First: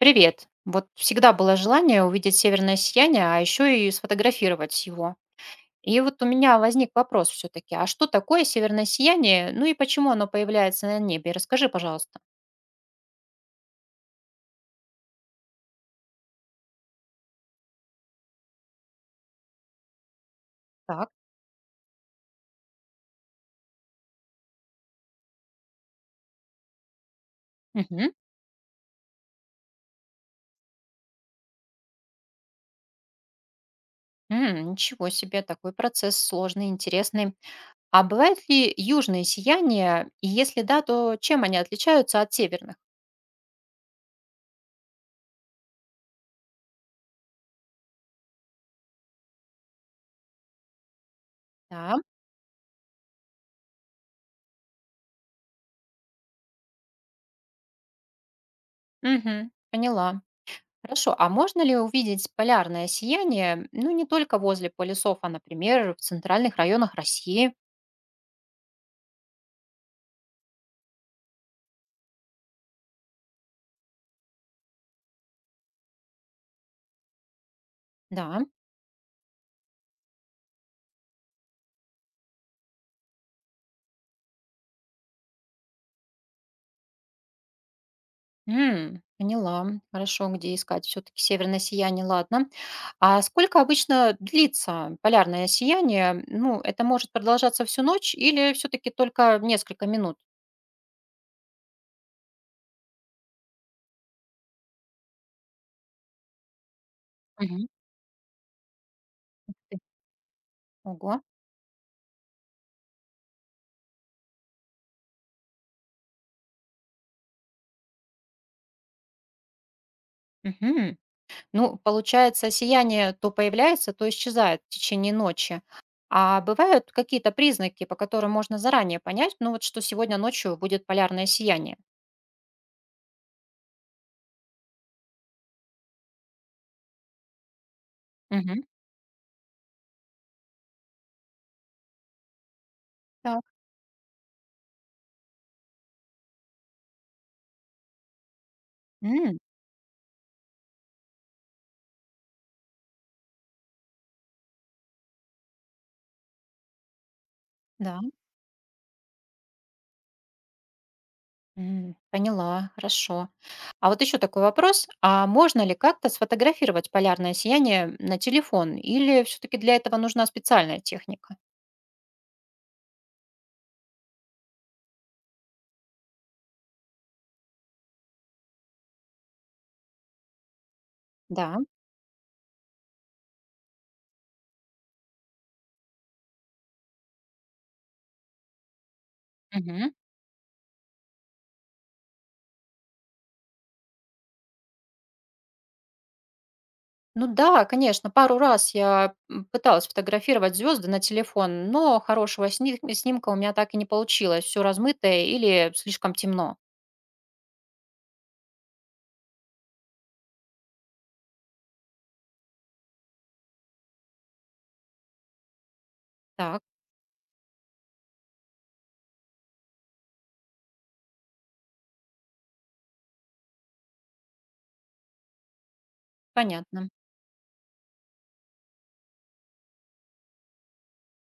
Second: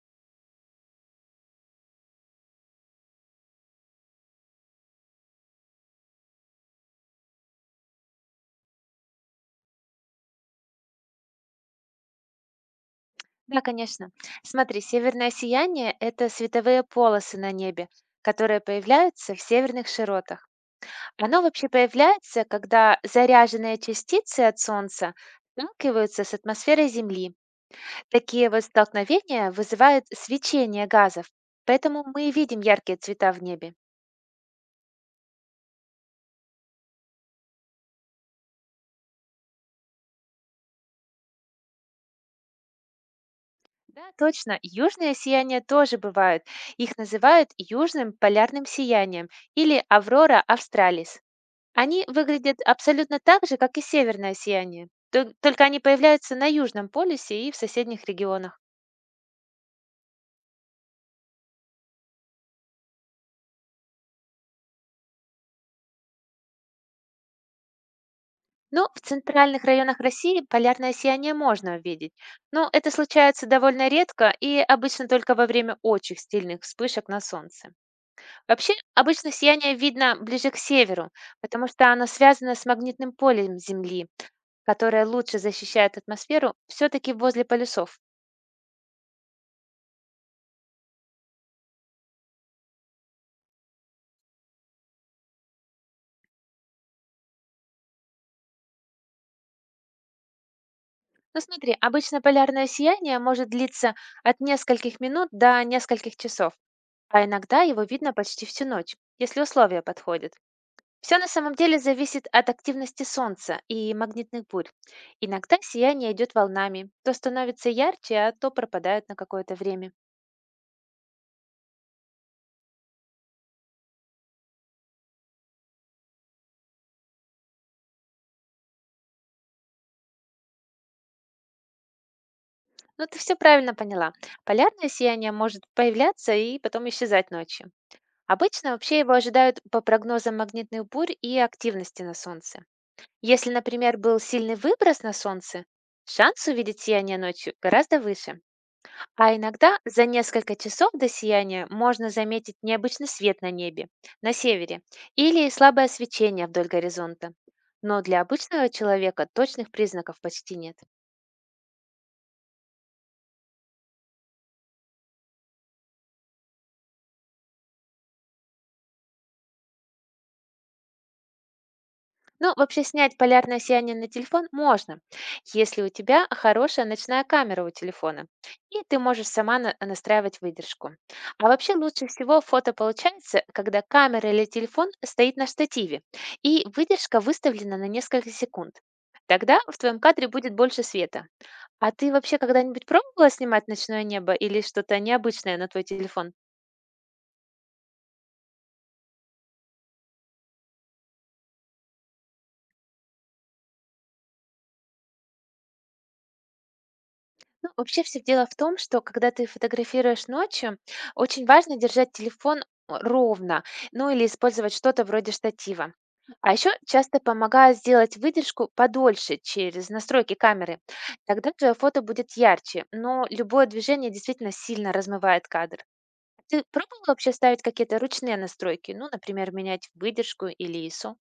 Привет. Вот всегда было желание увидеть северное сияние, а еще и сфотографировать его. И вот у меня возник вопрос все-таки, а что такое северное сияние, ну и почему оно появляется на небе? Расскажи, пожалуйста. Да, конечно. Смотри, северное сияние– это световые полосы на небе, которые появляются в северных широтах. Так. Оно вообще появляется, когда заряженные частицы от Солнца сталкиваются с атмосферой Земли. Мгм. Такие вот столкновения вызывают свечение газов, поэтому мы и видим яркие цвета в небе. М, ничего себе, такой процесс сложный, интересный. А бывают ли южные сияния? И если да, то чем они отличаются от северных? Да, точно, южное сияние тоже бывает. Их называют южным полярным сиянием или аврора австралис. Да. Они выглядят абсолютно так же, как и северное сияние, только они появляются на Южном полюсе и в соседних регионах. Мгм. Поняла. Хорошо, а можно ли увидеть полярное сияние, ну, не только возле полюсов, а, например, в центральных районах России? Но в центральных районах России полярное сияние можно увидеть, но это случается довольно редко и обычно только во время очень сильных вспышек на Солнце. Да. Вообще, обычно сияние видно ближе к северу, потому что оно связано с магнитным полем Земли, которое лучше защищает атмосферу все-таки возле полюсов. М, поняла. Хорошо, где искать все-таки северное сияние, ладно. А сколько обычно длится полярное сияние? Ну, это может продолжаться всю ночь или все-таки только несколько минут? Ну смотри, обычно полярное сияние может длиться от нескольких минут до нескольких часов, а иногда Мгм. его видно почти всю ночь, если условия подходят. Ого. Все на самом деле зависит от активности Солнца и магнитных бурь. Иногда сияние идет волнами, то становится ярче, а то пропадает на какое-то время. Мгм. Ну, получается, сияние то появляется, то исчезает в течение ночи. А бывают какие-то признаки, по которым можно заранее понять, ну вот что сегодня ночью будет полярное сияние? Но ты все правильно поняла. Полярное сияние может появляться и потом исчезать ночью. Мгм. Обычно вообще его ожидают по прогнозам магнитных бурь и активности на Солнце. Так. Если, например, был сильный выброс на солнце, шанс увидеть сияние ночью гораздо выше. А М. иногда за несколько часов до сияния можно заметить необычный свет на небе, на севере, или слабое свечение вдоль горизонта. Да. Но для обычного человека точных признаков почти нет. М, поняла, хорошо. А вот еще такой вопрос. А можно ли как-то сфотографировать полярное сияние на телефон? Или все-таки для этого нужна специальная техника? Ну, вообще снять полярное сияние на телефон можно, если у тебя хорошая ночная камера у телефона, и ты можешь сама настраивать выдержку. А Да. вообще лучше всего фото получается, когда камера или телефон стоит на штативе, и выдержка выставлена на несколько секунд. Тогда в твоем кадре будет больше света. А ты вообще когда-нибудь пробовала снимать ночное небо или что-то необычное на твой телефон? Ну да, конечно, пару раз я, пыталась фотографировать звезды на телефон, но хорошего снимка у меня так и не получилось. Все размытое или слишком темно. Ну, вообще все дело в том, что когда ты фотографируешь ночью, очень важно держать телефон ровно, ну или использовать что-то вроде штатива. А Так, еще часто помогает сделать выдержку подольше через настройки камеры. Тогда твое фото будет ярче, но любое движение действительно сильно размывает кадр. Ты понятно. пробовал вообще ставить какие-то ручные настройки? Ну, например, менять выдержку или ISO?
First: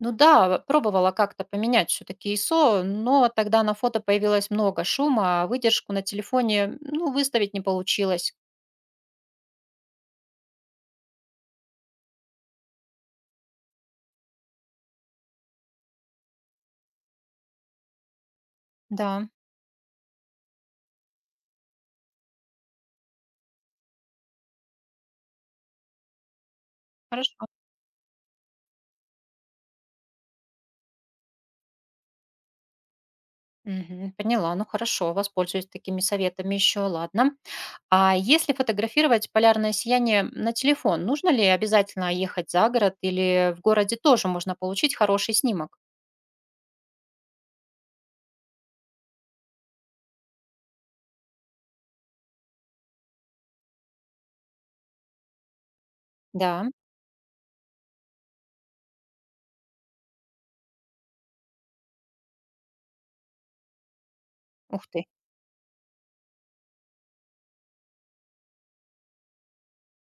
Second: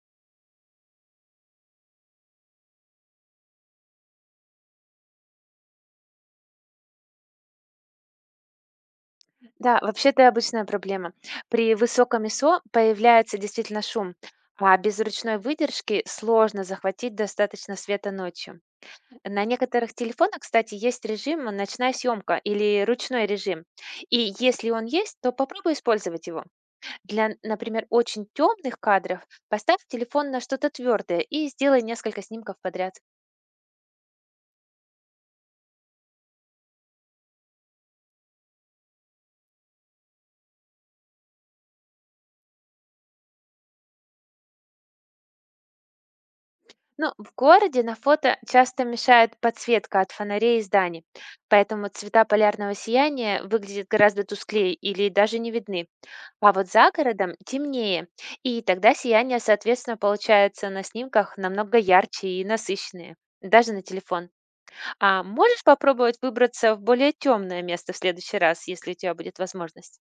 Ну да, пробовала как-то поменять все таки ISO, но тогда на фото появилось много шума, а выдержку на телефоне, ну, выставить не получилось. Да, вообще это обычная проблема. При высоком ISO появляется действительно шум, а без ручной выдержки сложно захватить достаточно света ночью. Да, На некоторых телефонах, кстати, есть режим «ночная съемка» или «ручной режим». И если он есть, то попробуй использовать его. Для, хорошо. например, очень темных кадров поставь телефон на что-то твердое и сделай несколько снимков подряд. Мгм, поняла. Ну, хорошо, воспользуюсь такими советами еще, ладно. А если фотографировать полярное сияние на телефон, нужно ли обязательно ехать за город или в городе тоже можно получить хороший снимок? Ну, в городе на фото часто мешает подсветка от фонарей и зданий, поэтому цвета полярного сияния выглядят гораздо тусклее или даже не видны. А вот Да, за городом темнее, и тогда сияние, соответственно, получается на снимках намного ярче и насыщеннее, даже на телефон. ух ты. А можешь попробовать выбраться в более темное место в следующий раз, если у тебя будет возможность?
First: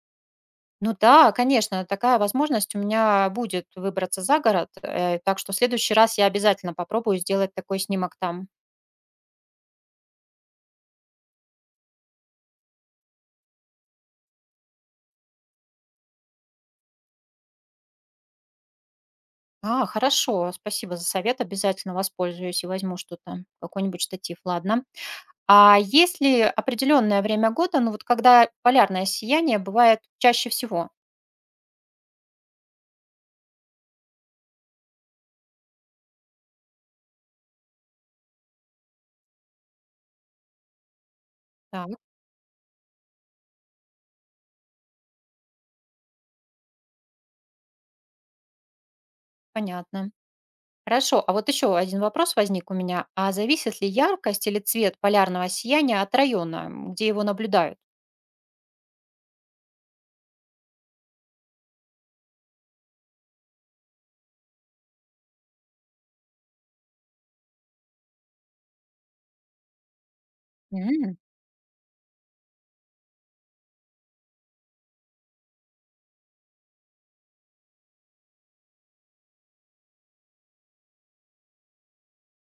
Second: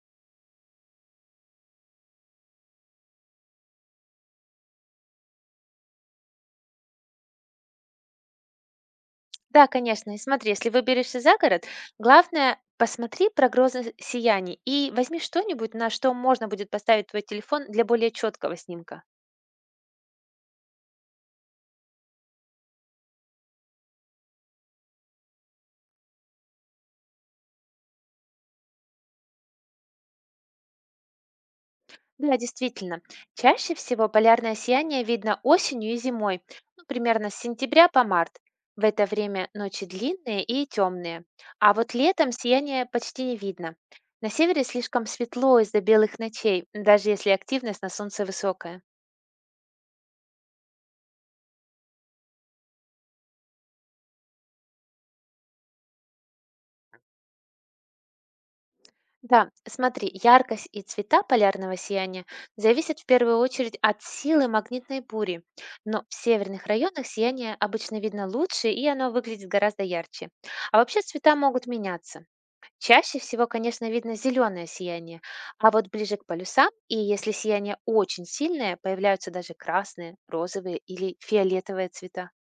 Ну да, конечно, такая возможность у меня будет выбраться за город, так что в следующий раз я обязательно попробую сделать такой снимок там. Да, конечно. И смотри, если выберешься за город, главное посмотри прогнозы сияний и возьми что-нибудь, на что можно будет поставить твой телефон для более четкого снимка. А, хорошо, спасибо за совет, обязательно воспользуюсь и возьму что-то, какой-нибудь штатив, ладно. А есть ли определенное время года, ну вот когда полярное сияние бывает чаще всего? Да, действительно. Чаще всего полярное сияние видно осенью и зимой, ну, примерно с сентября по март. В это время ночи длинные и темные. А Так, вот летом сияние почти не видно. На севере слишком светло из-за белых ночей, даже если активность на солнце высокая. понятно. Хорошо, а вот еще один вопрос возник у меня. А зависит ли яркость или цвет полярного сияния от района, м, где его наблюдают? Да, смотри, яркость и цвета полярного сияния зависят в первую очередь от силы магнитной бури, но в северных районах сияние обычно видно лучше и оно выглядит гораздо ярче. А вообще М. цвета могут меняться. Чаще всего, конечно, видно зеленое сияние, а вот ближе к полюсам, и если сияние очень сильное, появляются даже красные, розовые или фиолетовые цвета.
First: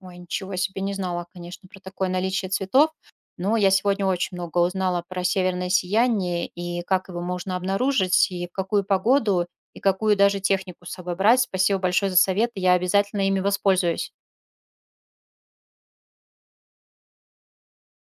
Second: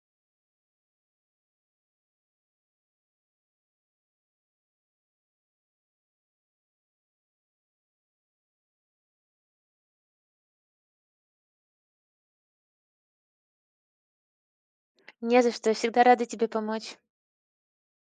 Ой, ничего себе, не знала, конечно, про такое наличие цветов. Но я сегодня очень много узнала про северное сияние, и как его можно обнаружить, и в какую погоду, и какую даже технику с собой брать. Спасибо большое за советы, я обязательно ими воспользуюсь. Не за что, я всегда рада тебе помочь.